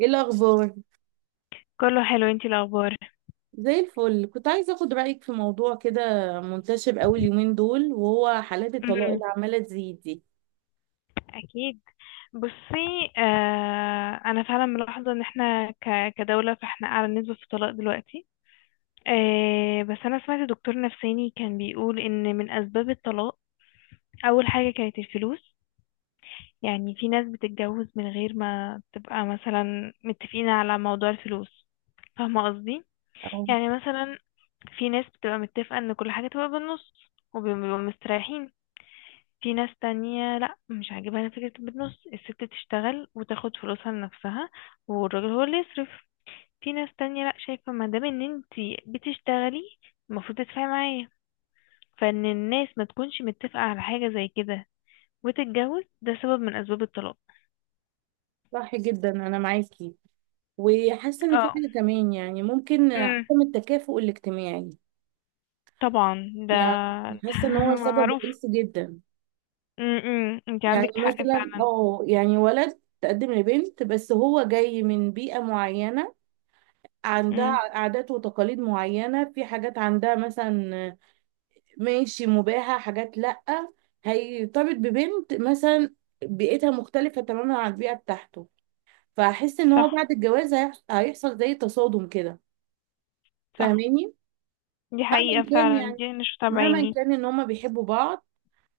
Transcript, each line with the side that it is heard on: right: ايه الاخبار؟
left: كله حلو، انتي الاخبار؟
right: زي الفل. كنت عايزه اخد رايك في موضوع كده منتشر قوي اليومين دول، وهو حالات الطلاق
left: امم.
right: اللي عماله تزيد دي.
left: اكيد. بصي، انا فعلا ملاحظه ان احنا كدوله فاحنا اعلى نسبه في الطلاق دلوقتي. آه، بس انا سمعت دكتور نفساني كان بيقول ان من اسباب الطلاق اول حاجه كانت الفلوس. يعني في ناس بتتجوز من غير ما تبقى مثلا متفقين على موضوع الفلوس، فاهمه قصدي؟
right: أو،
left: يعني مثلا في ناس بتبقى متفقه ان كل حاجه تبقى بالنص وبيبقوا مستريحين. في ناس تانية لا، مش عاجبها أنا فكرة بالنص، الست تشتغل وتاخد فلوسها لنفسها والراجل هو اللي يصرف. في ناس تانية لا، شايفة ما دام ان انتي بتشتغلي المفروض تدفعي معايا. فان الناس ما تكونش متفقة على حاجة زي كده وتتجوز، ده سبب من اسباب الطلاق.
right: صح جدا، انا معاكي. وحاسه ان في
left: اه.
right: حاجه كمان، يعني ممكن
left: امم.
right: عدم التكافؤ الاجتماعي،
left: طبعا ده
right: يعني
left: ده
right: حاسه ان هو سبب
left: معروف.
right: رئيسي جدا.
left: امم، انتي
right: يعني
left: عندك حق
right: مثلا،
left: فعلا.
right: يعني ولد تقدم لبنت، بس هو جاي من بيئه معينه عندها
left: امم.
right: عادات وتقاليد معينه، في حاجات عندها مثلا ماشي، مباحة، حاجات لأ. هيرتبط ببنت مثلا بيئتها مختلفة تماما عن البيئة بتاعته، فهحس ان
left: صح.
right: هو بعد الجواز هيحصل زي تصادم كده،
left: صح،
right: فاهماني؟
left: دي
right: مهما
left: حقيقة
right: كان
left: فعلا،
right: يعني،
left: دي انا شفتها
right: مهما
left: بعيني.
right: كان ان هما بيحبوا بعض،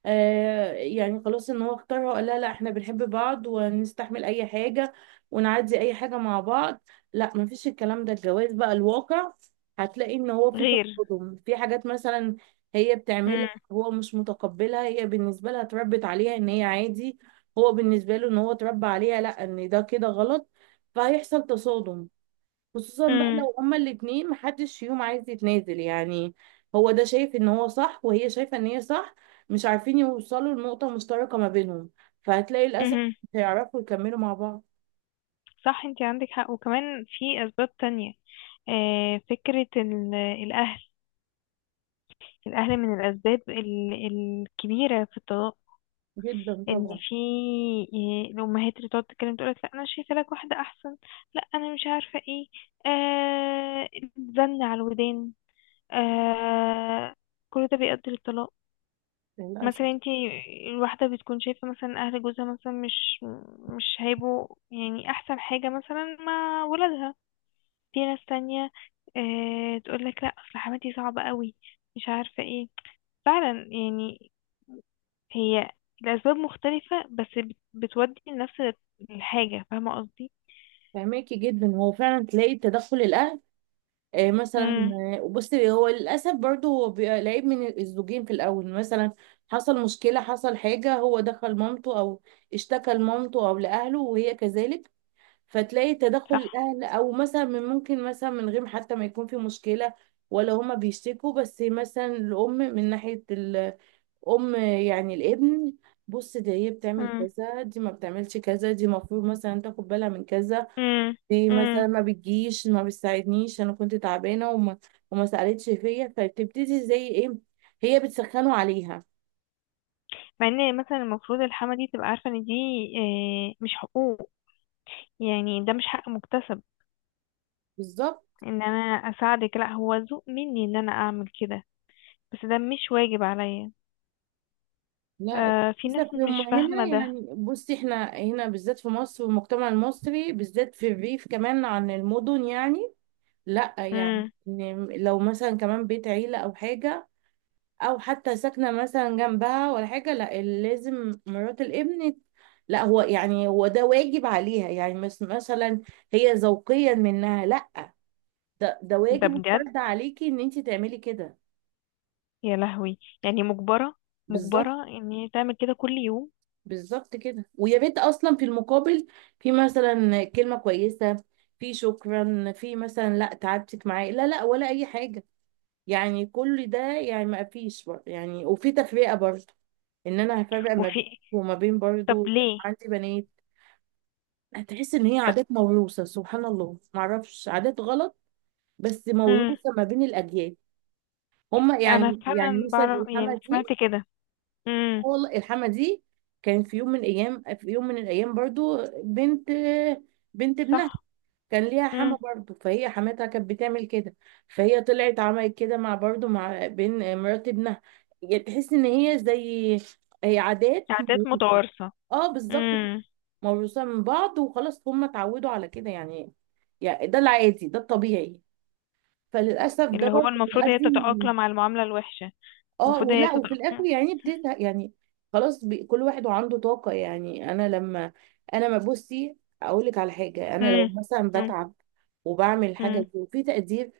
right: آه يعني خلاص ان هو اختارها وقال لها لا احنا بنحب بعض ونستحمل اي حاجة ونعدي اي حاجة مع بعض، لا مفيش الكلام ده. الجواز بقى الواقع، هتلاقي ان هو في
left: غير.
right: تصادم في حاجات مثلا هي بتعملها
left: امم.
right: هو مش متقبلها. هي بالنسبة لها اتربت عليها ان هي عادي، هو بالنسبة له ان هو اتربى عليها لا، ان ده كده غلط، فهيحصل تصادم. خصوصا بقى لو هما الاتنين محدش فيهم عايز يتنازل، يعني هو ده شايف ان هو صح وهي شايفة ان هي صح، مش عارفين يوصلوا لنقطة مشتركة ما بينهم، فهتلاقي للأسف
left: امم.
right: مش هيعرفوا يكملوا مع بعض.
left: صح، انت عندك حق، وكمان في اسباب تانية. آه، فكرة الاهل، الاهل من الاسباب الكبيرة في الطلاق.
right: جدا
left: ان
right: طبعا.
left: في آه، الامهات اللي تقعد تتكلم تقولك لا انا شايفه لك واحده احسن، لا انا مش عارفه ايه. آه، زن على الودان. آه، كل ده بيؤدي للطلاق. مثلا
right: للأسف.
left: انت الواحده بتكون شايفه مثلا اهل جوزها مثلا مش هيبقوا يعني احسن حاجه مثلا مع ولادها. في ناس تانية آه، تقول لك لا اصل حماتي صعبة قوي، مش عارفة ايه. فعلا يعني، هي الأسباب مختلفة بس بتودي لنفس الحاجة، فاهمة قصدي؟
right: فهماكي جدا. هو فعلا تلاقي تدخل الأهل، آه مثلا.
left: امم.
right: آه، بصي، هو للأسف برضه هو بيبقى العيب من الزوجين في الأول. مثلا حصل مشكلة، حصل حاجة، هو دخل مامته أو اشتكى لمامته أو لأهله، وهي كذلك. فتلاقي تدخل
left: صح.
right: الاهل، او مثلا من ممكن مثلا من غير حتى ما يكون في مشكله ولا هما بيشتكوا، بس مثلا الام من ناحيه الام، يعني الابن، بص دي هي بتعمل
left: امم.
right: كذا، دي ما بتعملش كذا، دي المفروض مثلا تاخد بالها من كذا،
left: امم.
right: دي
left: امم.
right: مثلا ما بتجيش ما بتساعدنيش انا كنت تعبانه وما وما سالتش فيا، فبتبتدي زي ايه، هي بتسخنه عليها.
left: مع ان مثلا المفروض الحما دي تبقى عارفة ان دي آه، مش حقوق. يعني ده مش حق مكتسب
right: بالظبط.
left: ان انا اساعدك، لا هو ذوق مني ان انا اعمل كده، بس ده مش واجب عليا.
right: لا.
left: آه، في ناس
right: للأسف، هم
left: مش
right: هنا
left: فاهمة ده.
right: يعني، بصي احنا هنا بالذات في مصر، والمجتمع المصري بالذات في الريف كمان عن المدن، يعني لا يعني
left: امم.
right: إن لو مثلا كمان بيت عيلة أو حاجة أو حتى ساكنة مثلا جنبها ولا حاجة، لا لازم مرات الابن، لا هو يعني هو ده واجب عليها، يعني مس مثلا هي ذوقيا منها، لا ده ده
left: ده
right: واجب
left: بجد،
right: وفرض عليكي ان انت تعملي كده.
left: يا لهوي يعني مجبرة،
right: بالظبط.
left: مجبرة ان هي تعمل كده كل يوم.
right: بالظبط كده. ويا ريت اصلا في المقابل في مثلا كلمه كويسه، في شكرا، في مثلا لا تعبتك معايا، لا لا، ولا اي حاجه. يعني كل ده يعني ما فيش يعني. وفي تفرقه برضه، ان انا هفرق ما بين
left: وفي.
right: وما بين
left: طب
right: برضه
left: ليه.
right: عندي بنات. هتحس ان هي
left: طب.
right: عادات موروثه، سبحان الله، ما اعرفش عادات غلط بس
left: مم.
right: موروثه ما بين الاجيال. هما
left: انا
right: يعني، يعني
left: فعلا
right: مثلا
left: بعرف، يعني
right: الحمى
left: سمعت
right: دي،
left: كده. امم.
right: والله الحما دي كان في يوم من ايام، في يوم من الايام برضو بنت، بنت ابنها
left: صح.
right: كان ليها حما
left: امم.
right: برضو، فهي حماتها كانت بتعمل كده، فهي طلعت عملت كده مع برضو مع بين مرات ابنها. يعني تحس ان هي زي، هي عادات
left: عادات
right: موروثة.
left: متوارثة.
right: اه بالظبط كده،
left: امم.
right: موروثة من بعض، وخلاص هم اتعودوا على كده، يعني يعني ده العادي، ده الطبيعي. فللاسف ده
left: اللي هو
right: برضو
left: المفروض هي
right: بيؤدي.
left: تتأقلم على المعاملة الوحشة.
right: اه
left: المفروض هي
right: ولا، وفي الاخر
left: تتأقلم.
right: يعني بتزهق، يعني خلاص. كل واحد وعنده طاقه، يعني انا لما انا ما، بصي اقول لك على حاجه، انا لو
left: امم.
right: مثلا بتعب وبعمل حاجه
left: امم.
right: دي وفي تقدير،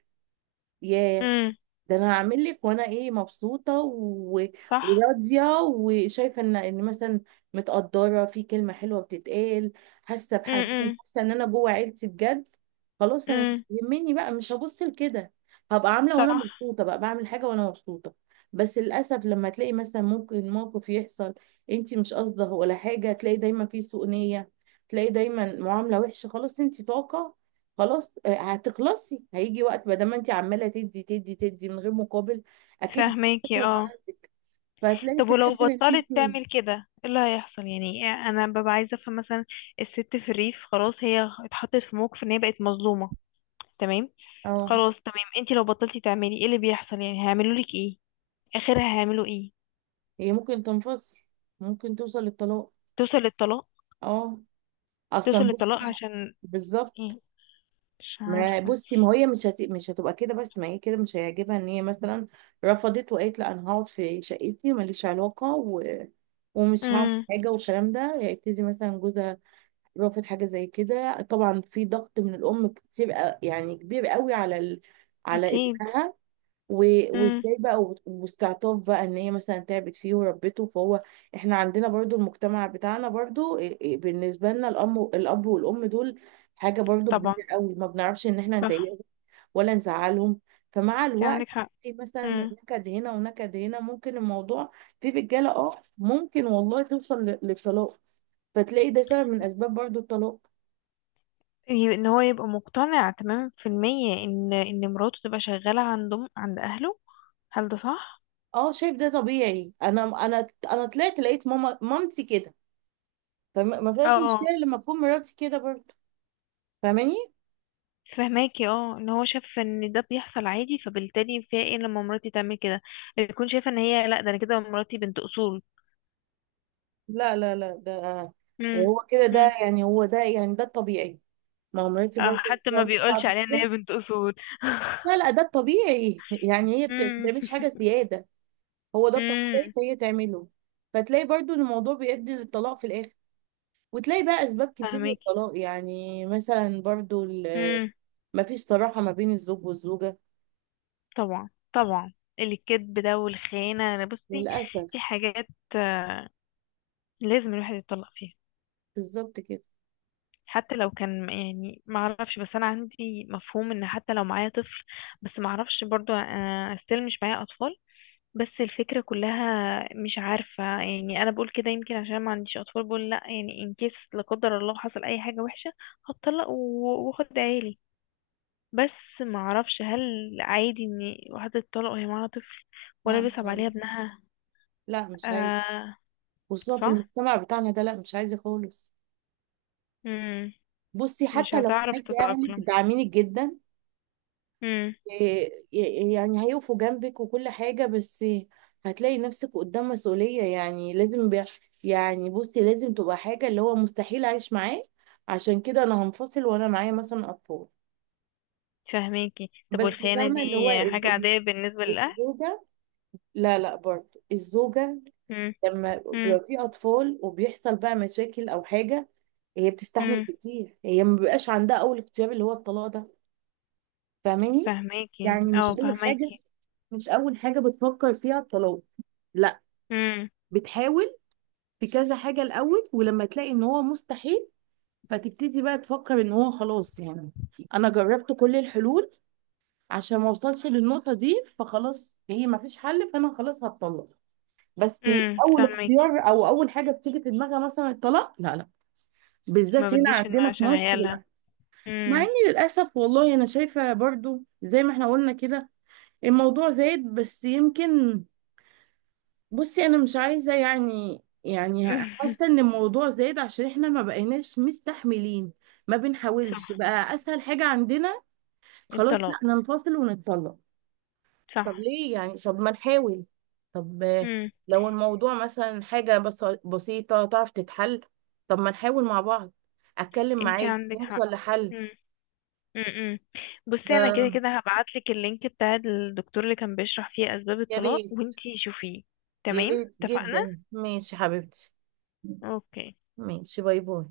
right: ياه،
left: امم.
right: ده انا هعمل لك، وانا ايه مبسوطه و...
left: صح.
right: وراضيه وشايفه ان ان مثلا متقدره، في كلمه حلوه بتتقال، حاسه بحنين،
left: امم.
right: حاسه ان انا جوه عيلتي بجد، خلاص انا مش
left: امم.
right: يهمني بقى، مش هبص لكده، هبقى عامله وانا
left: صح.
right: مبسوطه بقى، بعمل حاجه وانا مبسوطه. بس للاسف لما تلاقي مثلا ممكن موقف يحصل انت مش قصده ولا حاجه، تلاقي دايما في سوء نيه، تلاقي دايما معامله وحشه، خلاص انت طاقه، خلاص آه، هتخلصي. هيجي وقت، ما دام انت عماله تدي تدي تدي من غير مقابل، اكيد
left: فاهماكي
right: هتخلص
left: اه.
right: عندك، فهتلاقي
left: طب
right: في
left: ولو
right: الاخر ان
left: بطلت
right: انت.
left: تعمل كده ايه اللي هيحصل؟ يعني انا ببقى عايزه افهم. مثلا الست في الريف خلاص هي اتحطت في موقف ان هي بقت مظلومه، تمام.
right: اه.
left: خلاص، تمام، انتي لو بطلتي تعملي ايه اللي بيحصل؟ يعني هيعملوا لك ايه؟ اخرها هيعملوا ايه؟
right: هي ممكن تنفصل، ممكن توصل للطلاق.
left: توصل للطلاق.
right: اه. اصلا
left: توصل للطلاق
right: بصي.
left: عشان
right: بالظبط.
left: ايه؟ مش
right: ما
left: عارفه.
right: بصي ما هي مش هت، مش هتبقى كده، بس ما هي كده مش هيعجبها ان هي مثلا رفضت وقالت لا انا هقعد في شقتي وماليش علاقه و... ومش هعمل
left: امم.
right: حاجه والكلام ده، يبتدي مثلا جوزها رافض حاجة زي كده. طبعا في ضغط من الأم كتير، يعني كبير قوي على ال... على
left: اكيد.
right: ابنها، و...
left: امم.
right: وازاي بقى، واستعطاف بقى ان هي مثلا تعبت فيه وربته، فهو احنا عندنا برضو، المجتمع بتاعنا برضو، إيه بالنسبة لنا الأم، الأب والأم دول حاجة برضو
left: طبعا.
right: كبيرة قوي، ما بنعرفش ان احنا
left: صح،
right: نضايقهم ولا نزعلهم. فمع
left: انت
right: الوقت
left: عندك حق.
right: في مثلا
left: امم.
right: نكد هنا ونكد هنا، ممكن الموضوع في رجالة اه، ممكن والله توصل للطلاق، فتلاقي ده سبب من اسباب برضو الطلاق.
left: ان هو يبقى مقتنع تمام في المية ان مراته تبقى شغاله عندهم عند اهله، هل ده صح؟
right: اه شايف ده طبيعي، انا انا طلعت لقيت ماما، مامتي كده، فما فيهاش مشكله
left: اه.
right: لما تكون مراتي كده برضه. فاهماني؟
left: فهماكي اه، ان هو شاف ان ده بيحصل عادي فبالتالي فيها ايه لما مراتي تعمل كده. بتكون شايفه ان هي لا، ده انا كده مراتي بنت اصول.
right: لا لا لا، ده
left: امم.
right: هو كده، ده
left: امم.
right: يعني، هو ده يعني ده الطبيعي، ما هو مراتي
left: اه،
right: برضه
left: حتى ما
right: بتقعد
left: بيقولش
right: بعد
left: عليها ان
right: كده.
left: هي بنت اصول.
right: لا لا، ده الطبيعي يعني هي ما
left: امم.
right: بتعملش حاجه زياده، هو ده الطبيعي
left: امم.
right: فهي تعمله. فتلاقي برضه إن الموضوع بيؤدي للطلاق في الاخر، وتلاقي بقى اسباب كتير
left: فهماكي.
right: للطلاق، يعني مثلا برضه
left: امم.
right: ما فيش صراحه ما بين الزوج والزوجه.
left: طبعا طبعا، الكذب ده والخيانه. انا بصي
right: للاسف.
left: في حاجات آه، لازم الواحد يتطلق فيها.
right: بالظبط كده.
left: حتى لو كان يعني ما اعرفش، بس انا عندي مفهوم ان حتى لو معايا طفل، بس ما اعرفش برضو آه، استيل مش معايا اطفال، بس الفكرة كلها مش عارفة. يعني أنا بقول كده يمكن عشان ما عنديش أطفال بقول لأ، يعني إن كيس لا قدر الله حصل أي حاجة وحشة هتطلق وأخد عيالي. بس ما أعرفش هل عادي إن واحدة تطلق وهي معاها طفل ولا
right: لا مش
left: بيصعب عليها
right: عايز،
left: ابنها.
right: لا مش عايز،
left: آه.
right: خصوصا في
left: صح؟
right: المجتمع بتاعنا ده، لا مش عايزة خالص.
left: مم.
right: بصي
left: مش
right: حتى لو
left: هتعرف
right: معاكي أهلك
left: تتأقلم.
right: داعمينك جدا،
left: مم.
right: إيه- يعني هيقفوا جنبك وكل حاجة، بس هتلاقي نفسك قدام مسؤولية، يعني لازم بي، يعني بصي لازم تبقى حاجة اللي هو مستحيل أعيش معاه عشان كده أنا هنفصل وأنا معايا مثلا أطفال.
left: فهماكي. طب
right: بس
left: والخيانة دي
right: فاهمة اللي هو
left: حاجة عادية بالنسبة للأهل؟
right: الزوجة، لا لا برضه الزوجة
left: مم.
right: لما
left: مم.
right: بيبقى في اطفال وبيحصل بقى مشاكل او حاجه، هي بتستحمل
left: مم.
right: كتير، هي ما بيبقاش عندها اول اختيار اللي هو الطلاق ده. فاهماني؟
left: فهماكي
right: يعني مش
left: اه،
right: اول حاجه،
left: فهماكي.
right: مش اول حاجه بتفكر فيها الطلاق، لا.
left: امم.
right: بتحاول في كذا حاجه الاول، ولما تلاقي ان هو مستحيل، فتبتدي بقى تفكر ان هو خلاص، يعني انا جربت كل الحلول عشان ما اوصلش للنقطه دي، فخلاص هي ما فيش حل، فانا خلاص هتطلق. بس
left: امم.
right: اول اختيار او اول حاجه بتيجي في دماغها مثلا الطلاق، لا لا،
left: ما
right: بالذات هنا
left: بتجيش في دماغها
right: عندنا في
left: عشان
right: مصر،
left: عيالها.
right: لا. مع اني
left: امم.
right: للاسف والله انا شايفه برضو زي ما احنا قلنا كده الموضوع زايد، بس يمكن بصي انا مش عايزه يعني، يعني حاسه ان الموضوع زايد عشان احنا ما بقيناش مستحملين، ما بنحاولش
left: صح.
right: بقى، اسهل حاجه عندنا خلاص
left: الطلاق.
right: لا ننفصل ونتطلق. طب
left: صح.
right: ليه يعني؟ طب ما نحاول، طب آه،
left: امم،
right: لو الموضوع مثلا حاجة بس بسيطة تعرف تتحل، طب ما نحاول مع بعض، أتكلم
left: انتي
right: معاك
left: عندك حق.
right: نوصل لحل.
left: امم. امم. بصي انا كده
right: آه،
left: كده هبعتلك اللينك بتاع الدكتور اللي كان بيشرح فيه اسباب
right: يا
left: الطلاق
right: ريت،
left: وانتي شوفيه.
right: يا
left: تمام.
right: ريت
left: اتفقنا.
right: جدا. ماشي حبيبتي،
left: اوكي.
right: ماشي، باي باي.